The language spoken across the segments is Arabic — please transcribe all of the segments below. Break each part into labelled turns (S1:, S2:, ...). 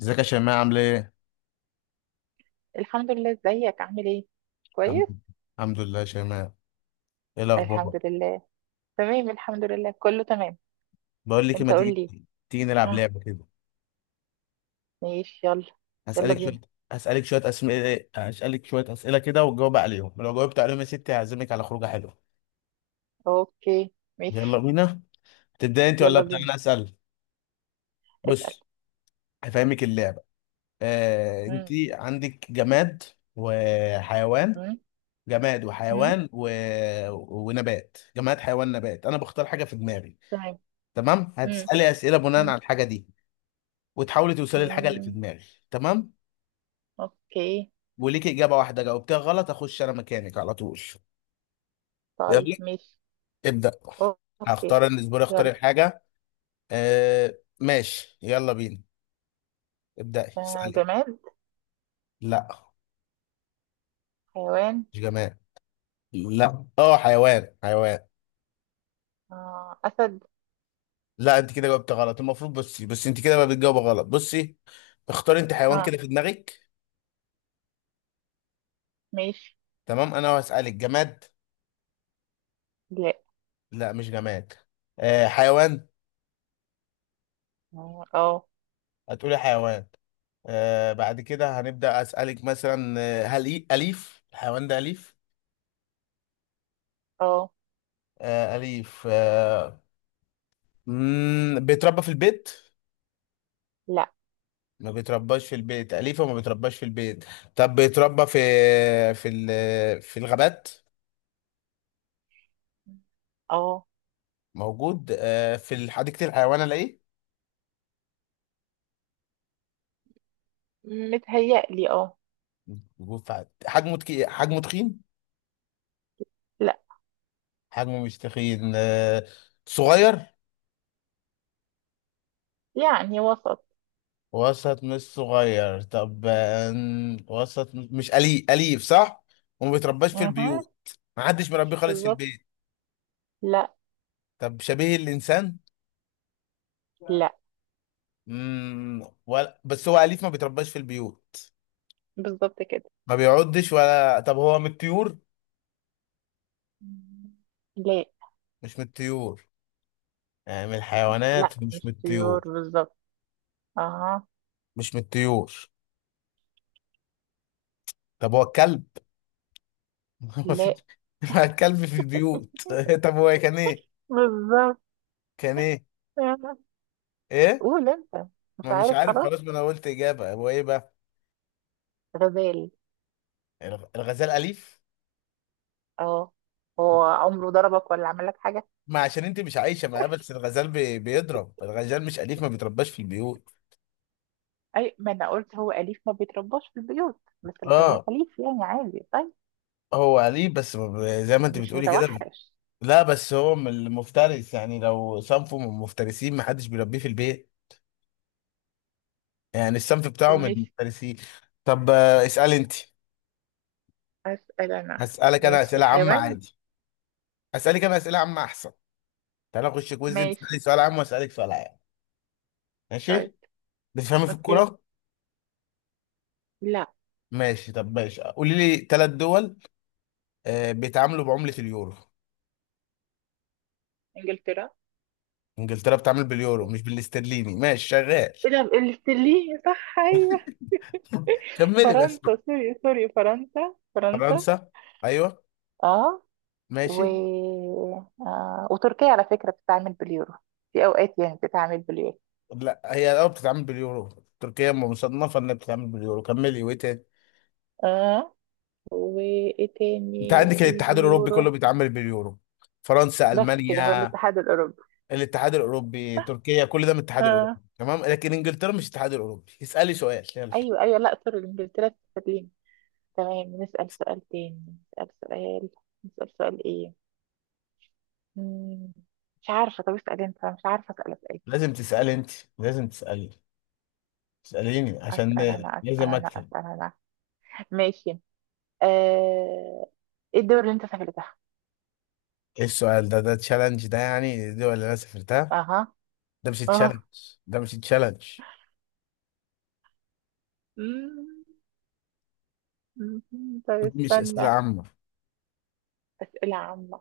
S1: ازيك يا شيماء عامل ايه؟
S2: الحمد لله، ازيك عامل ايه؟ كويس
S1: الحمد الحمد لله يا شيماء، ايه الاخبار؟
S2: الحمد لله. تمام الحمد لله، كله تمام.
S1: بقول لك إيه،
S2: انت
S1: ما
S2: قول
S1: تيجي
S2: لي.
S1: تيجي نلعب
S2: اه
S1: لعبه كده.
S2: ماشي يلا. يلا
S1: هسألك
S2: بينا.
S1: شويه هسألك شويه اسئله كده وتجاوب عليهم، لو جاوبت عليهم يا ستي هعزمك على خروجه حلوه.
S2: اوكي
S1: يلا
S2: ماشي.
S1: بينا، تبدأ انت ولا
S2: يلا
S1: ابدأ
S2: بينا
S1: انا اسأل؟
S2: اسأل.
S1: بص، هفهمك اللعبه. انت
S2: مم.
S1: عندك جماد وحيوان،
S2: مم.
S1: جماد
S2: مم.
S1: وحيوان و... ونبات. جماد حيوان نبات، انا بختار حاجه في دماغي،
S2: تمام.
S1: تمام؟
S2: مم.
S1: هتسألي اسئله بناء
S2: مم.
S1: على الحاجه دي، وتحاولي توصلي للحاجه اللي في
S2: مم.
S1: دماغي، تمام.
S2: اوكي.
S1: وليكي اجابه واحده، جاوبتها غلط اخش انا مكانك على طول.
S2: طيب
S1: يلا
S2: ماشي.
S1: ابدا.
S2: اوكي.
S1: هختار انا الاسبوع، اختار
S2: يلا.
S1: الحاجه. آه ماشي، يلا بينا، ابداي
S2: آه
S1: اسالي.
S2: جماد.
S1: لا،
S2: حيوان.
S1: مش جماد. لا اه، حيوان حيوان.
S2: آه اسد.
S1: لا، انت كده جاوبت غلط. المفروض بصي، بس انت كده بقى بتجاوب غلط، بصي. اختاري انت حيوان
S2: اه
S1: كده في دماغك.
S2: ماشي.
S1: تمام، انا هسالك جماد.
S2: لا
S1: لا، مش جماد. آه، حيوان.
S2: اه اه.
S1: هتقولي حيوان. آه، بعد كده هنبدأ أسألك مثلا آه، هل أليف الحيوان ده؟ أليف؟
S2: آه.
S1: آه أليف، آه. مم، بيتربى في البيت؟
S2: لا
S1: ما بيترباش في البيت. أليف وما بيترباش في البيت. طب بيتربى في في الغابات؟
S2: اه.
S1: موجود آه في حديقة الحيوان ألاقيه؟
S2: متهيألي اه.
S1: موجود في حجمه حجمه تخين؟
S2: لا.
S1: حجمه مش تخين، آه صغير؟
S2: يعني وسط.
S1: وسط مش صغير. طب آه، وسط مش أليف، أليف صح؟ وما بيترباش في
S2: اها.
S1: البيوت. ما حدش مربيه خالص في
S2: بالظبط.
S1: البيت.
S2: لا.
S1: طب شبيه الإنسان؟
S2: لا.
S1: ولا بس هو أليف ما بيترباش في البيوت.
S2: بالظبط كده.
S1: ما بيعضش، ولا طب هو من الطيور؟
S2: لا.
S1: مش من الطيور. يعني من
S2: لا
S1: الحيوانات مش من
S2: مش طيور
S1: الطيور.
S2: بالظبط. اها.
S1: مش من الطيور. طب هو الكلب؟ ما
S2: لا.
S1: في، ما الكلب في البيوت. طب هو كان إيه؟
S2: بالظبط.
S1: كان إيه؟
S2: آه.
S1: إيه؟
S2: قول انت. مش
S1: ما مش
S2: عارف
S1: عارف
S2: خلاص.
S1: خلاص، ما أنا قلت إجابة. هو إيه بقى؟
S2: غزال.
S1: الغزال أليف؟
S2: اه، هو عمره ضربك ولا عمل لك حاجة؟
S1: ما عشان انت مش عايشه معاه، بس الغزال بيضرب. الغزال مش اليف ما بيترباش في البيوت.
S2: اي ما انا قلت هو اليف ما بيترباش في البيوت، بس الغزال
S1: اه
S2: اليف يعني عادي. طيب
S1: هو اليف، بس ما ب- زي ما انت
S2: مش
S1: بتقولي كده.
S2: متوحش.
S1: لا بس هو من المفترس، يعني لو صنفه من المفترسين ما حدش بيربيه في البيت. يعني الصنف
S2: طب
S1: بتاعه من
S2: ماشي.
S1: المفترسين. طب آه، اسالي انت.
S2: أسأل أنا.
S1: هسالك انا
S2: ماشي
S1: اسئله عامه
S2: حيوان.
S1: عادي. هسالك انا اسئله عامه احسن. تعالى اخش كويز، انت
S2: ماشي.
S1: تسالي سؤال عام واسالك سؤال عام.
S2: طيب
S1: ماشي. بتفهمي في
S2: اوكي.
S1: الكوره؟
S2: لا.
S1: ماشي. طب ماشي، قولي لي ثلاث دول بيتعاملوا بعمله اليورو.
S2: إنجلترا.
S1: انجلترا بتعمل باليورو مش بالاسترليني؟ ماشي شغال.
S2: ايه ده الاستليه؟ صح ايوه.
S1: كملي بس.
S2: فرنسا سوري سوري فرنسا فرنسا.
S1: فرنسا، ايوه،
S2: اه. و
S1: ماشي.
S2: وتركيا على فكرة بتتعامل باليورو. في اوقات يعني بتتعامل باليورو.
S1: لا هي اه بتتعامل باليورو. تركيا مصنفه انها بتتعامل باليورو. كملي، وايه تاني؟
S2: اه، وايه
S1: انت
S2: تاني
S1: عندك
S2: في
S1: الاتحاد الاوروبي كله
S2: بيورو؟
S1: بيتعامل باليورو، فرنسا،
S2: بس كده هو
S1: المانيا.
S2: الاتحاد الاوروبي.
S1: الاتحاد الاوروبي، تركيا، كل ده من الاتحاد الاوروبي.
S2: اه.
S1: تمام لكن انجلترا مش الاتحاد الاوروبي. اسالي سؤال يلا.
S2: ايوه ايوه، لا سوري، انجلترا استرليني. تمام نسأل سؤال تاني. نسأل سؤال. نسأل سؤال ايه؟ مم. مش عارفة، طب اسأل انت، أنا مش عارفة اسأل اسئلة.
S1: لازم تسالي انت لازم تسالي. اساليني عشان
S2: اسأل انا اسأل
S1: لازم
S2: انا
S1: اكتب.
S2: اسأل انا. ماشي. آه، ايه الدول اللي انت سافرتها؟
S1: ايه السؤال ده؟ ده تشالنج ده يعني؟ دي ولا انا سافرتها؟
S2: اها.
S1: ده مش تشالنج
S2: اه.
S1: ده مش تشالنج.
S2: مم، مم. طب
S1: دي مش اسئله
S2: استنى.
S1: عامه.
S2: اسئله عامه.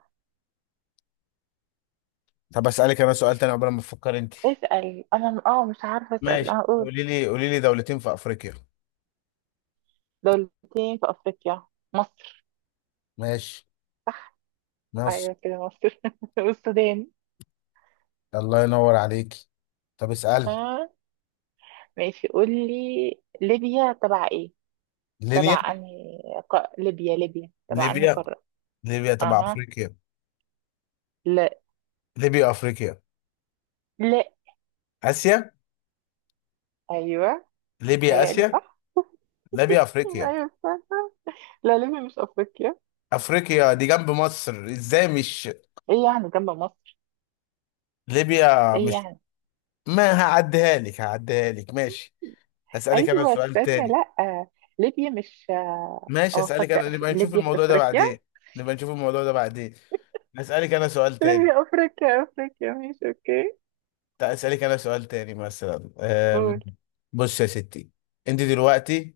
S1: طب اسالك انا سؤال تاني عقبال ما تفكر انت.
S2: اسال انا. اه مش عارفه اسال.
S1: ماشي،
S2: اه قول.
S1: قولي لي دولتين في افريقيا.
S2: دولتين في افريقيا. مصر.
S1: ماشي، مصر.
S2: ايوه كده، مصر والسودان.
S1: الله ينور عليك. طب اسال.
S2: اه ماشي. قول لي ليبيا تبع ايه،
S1: ليبيا.
S2: تبع انهي؟ ليبيا، ليبيا تبع انهي
S1: ليبيا
S2: قاره؟
S1: ليبيا تبع
S2: اها.
S1: افريقيا.
S2: لا.
S1: ليبيا افريقيا.
S2: لا.
S1: اسيا.
S2: ايوه
S1: ليبيا
S2: متهيألي
S1: اسيا.
S2: صح.
S1: ليبيا افريقيا.
S2: ايوه صح. لا ليبيا مش افريقيا.
S1: افريقيا دي جنب مصر ازاي مش،
S2: ايه يعني جنب مصر؟
S1: ليبيا
S2: ايه
S1: مش،
S2: يعني؟
S1: ما هعديها لك، هعديها لك ماشي. هسألك انا
S2: ايوه
S1: سؤال
S2: استنى،
S1: تاني.
S2: لا ليبيا مش
S1: ماشي اسالك انا،
S2: ليبيا في افريقيا.
S1: نبقى نشوف الموضوع ده بعدين. اسالك انا سؤال تاني.
S2: ليبيا افريقيا افريقيا، ماشي اوكي.
S1: طيب اسالك انا سؤال تاني، مثلا
S2: قول.
S1: بص يا ستي، انت دلوقتي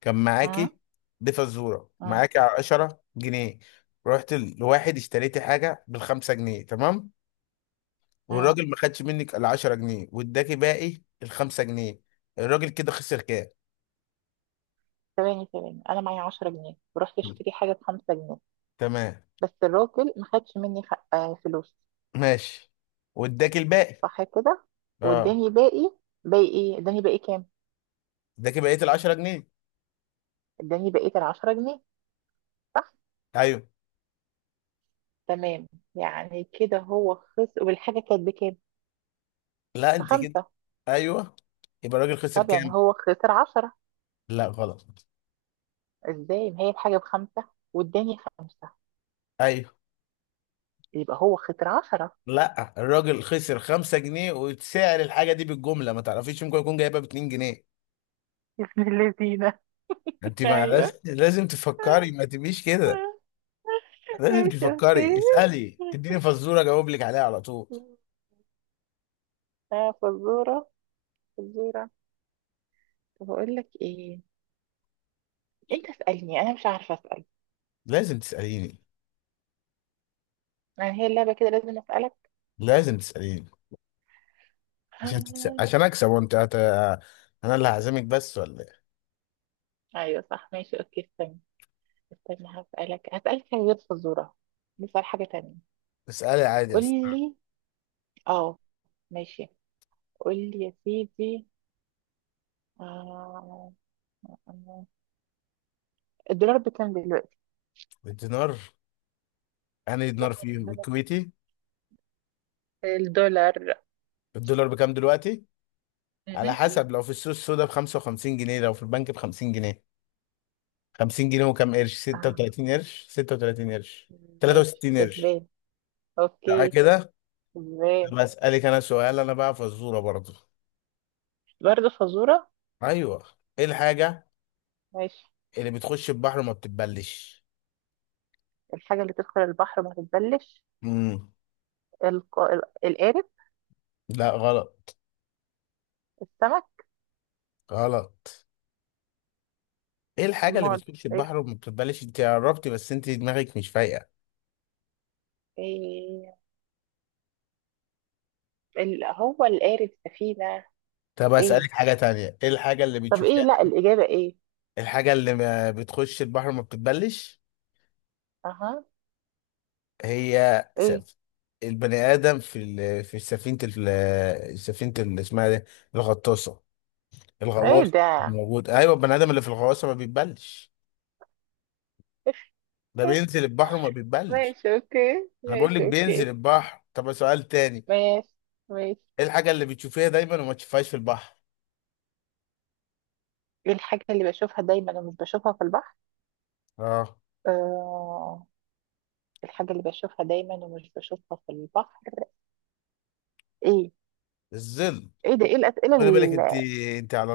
S1: كان
S2: اه
S1: معاكي، دي فزوره
S2: اه
S1: معاكي، 10 جنيه. رحت لواحد اشتريتي حاجه بالخمسة جنيه، تمام؟
S2: اه.
S1: والراجل ما خدش منك ال 10 جنيه واداكي باقي الخمسة جنيه. الراجل كده خسر كام؟
S2: ثواني ثواني، انا معايا 10 جنيه ورحت
S1: مم.
S2: اشتري حاجه ب 5 جنيه.
S1: تمام.
S2: بس الراجل ما خدش مني فلوس.
S1: ماشي، واداكي الباقي.
S2: صح كده.
S1: اه،
S2: واداني باقي. باقي ايه؟ اداني باقي كام؟
S1: اداكي بقيه ال 10 جنيه.
S2: اداني بقيه ال 10 جنيه. صح.
S1: ايوه.
S2: تمام. يعني كده هو خسر، والحاجه كانت بكام؟
S1: لا انت كده،
S2: بخمسه.
S1: ايوه، يبقى الراجل خسر
S2: طب يعني
S1: كام؟
S2: هو خسر 10؟
S1: لا غلط.
S2: ازاي، ما هي الحاجة بخمسة واداني خمسة،
S1: ايوه.
S2: يبقى هو خسر عشرة.
S1: لا، الراجل خسر 5 جنيه، وسعر الحاجه دي بالجمله ما تعرفيش، ممكن يكون جايبها ب 2 جنيه.
S2: بسم اللذينة.
S1: انت ما لازم
S2: ايوه
S1: لازم تفكري، ما تبقيش كده. لازم
S2: ماشي اوكي.
S1: تفكري، اسالي، تديني فزوره اجاوب لك عليها على طول.
S2: فزورة. فزورة. طب اقول لك ايه؟ انت اسألني انا مش عارفة اسأل.
S1: لازم تساليني
S2: يعني هي اللعبة كده لازم اسألك؟
S1: لازم تساليني عشان
S2: آه،
S1: عشان اكسب، وانت انا اللي هعزمك بس ولا ايه؟
S2: ايوه صح ماشي اوكي استنى. استنى، هسألك هسألك حاجة غير فزورة. نسأل حاجة تانية.
S1: اسالي عادي يا
S2: قول
S1: ست.
S2: لي. اه ماشي. قول لي يا سيدي. آه... الدولار بكام دلوقتي؟
S1: الدينار، انا دينار فيه
S2: الدولار.
S1: الكويتي.
S2: الدولار.
S1: الدولار بكام دلوقتي؟ على
S2: مهم.
S1: حسب، لو في السوق السودا ب 55 جنيه، لو في البنك ب 50 جنيه. 50 جنيه وكام قرش،
S2: آه.
S1: 36 قرش،
S2: ماشي
S1: 63 قرش.
S2: كسبان.
S1: تعالى
S2: اوكي.
S1: كده.
S2: كسبان.
S1: طب اسالك انا سؤال انا بقى، فزوره برضو.
S2: برضه فزورة.
S1: ايوه. ايه الحاجه
S2: ماشي.
S1: اللي بتخش البحر وما بتتبلش؟
S2: الحاجة اللي تدخل البحر ما تتبلش؟
S1: امم.
S2: القارب.
S1: لا غلط.
S2: السمك.
S1: غلط. ايه الحاجه اللي
S2: امال
S1: بتخش
S2: ايه؟
S1: البحر وما بتتبلش؟ انت قربتي، بس انت دماغك مش فايقه.
S2: إيه، ال... هو القارب سفينة؟
S1: طب
S2: ايه؟
S1: اسالك حاجه تانية، ايه الحاجه اللي
S2: طب ايه،
S1: بتشوفيها؟
S2: لا الإجابة ايه؟
S1: الحاجه اللي ما بتخش البحر وما بتتبلش.
S2: اها.
S1: هي
S2: ايه؟
S1: البني ادم في في سفينه سفينه اسمها دي الغطاسه.
S2: ايه
S1: الغواص
S2: ده؟
S1: موجود، ايوه، البني ادم اللي في الغواصه ما بيتبلش. ده
S2: إيه؟
S1: بينزل البحر وما بيتبلش.
S2: ماشي اوكي
S1: انا بقول لك
S2: ماشي اوكي.
S1: بينزل البحر. طب سؤال تاني.
S2: ماشي. ماشي.
S1: ايه الحاجه اللي بتشوفيها دايما وما تشوفهاش في البحر؟
S2: ايه الحاجة اللي بشوفها دايما ومش بشوفها في البحر؟
S1: اه.
S2: آه... الحاجة اللي بشوفها دايما ومش بشوفها في البحر. ايه؟
S1: الظل.
S2: ايه ده؟ ايه الأسئلة
S1: خلي بالك انت، انت على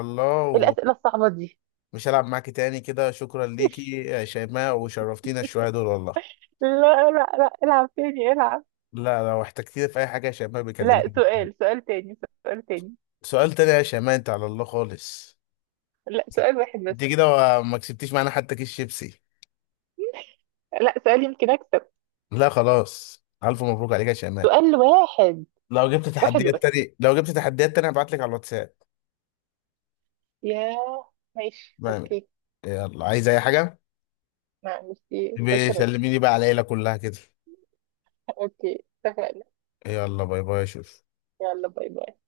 S2: إيه
S1: الله.
S2: الأسئلة الصعبة دي؟
S1: ومش هلعب معاكي تاني كده، شكرا ليكي يا شيماء وشرفتينا الشويه دول والله.
S2: لا لا لا العب تاني، العب.
S1: لا، لو احتجتيني في اي حاجه يا شيماء
S2: لا
S1: بيكلميني.
S2: سؤال، سؤال تاني. سؤال تاني.
S1: سؤال تاني يا شيماء؟ انت على الله خالص.
S2: لا سؤال واحد بس.
S1: انت كده ما كسبتيش معانا حتى كيس شيبسي.
S2: لا سؤال، يمكن أكسب.
S1: لا خلاص، الف مبروك عليك يا شيماء.
S2: سؤال واحد. واحد بس.
S1: لو جبت تحديات تاني هبعت لك على الواتساب.
S2: يا ماشي
S1: ما-
S2: اوكي.
S1: يلا، عايز اي حاجه؟
S2: معلش. شكرا.
S1: بيسلميني بقى على العيله كلها كده.
S2: اوكي اتفقنا.
S1: يلا باي باي يا شوف.
S2: يلا باي باي.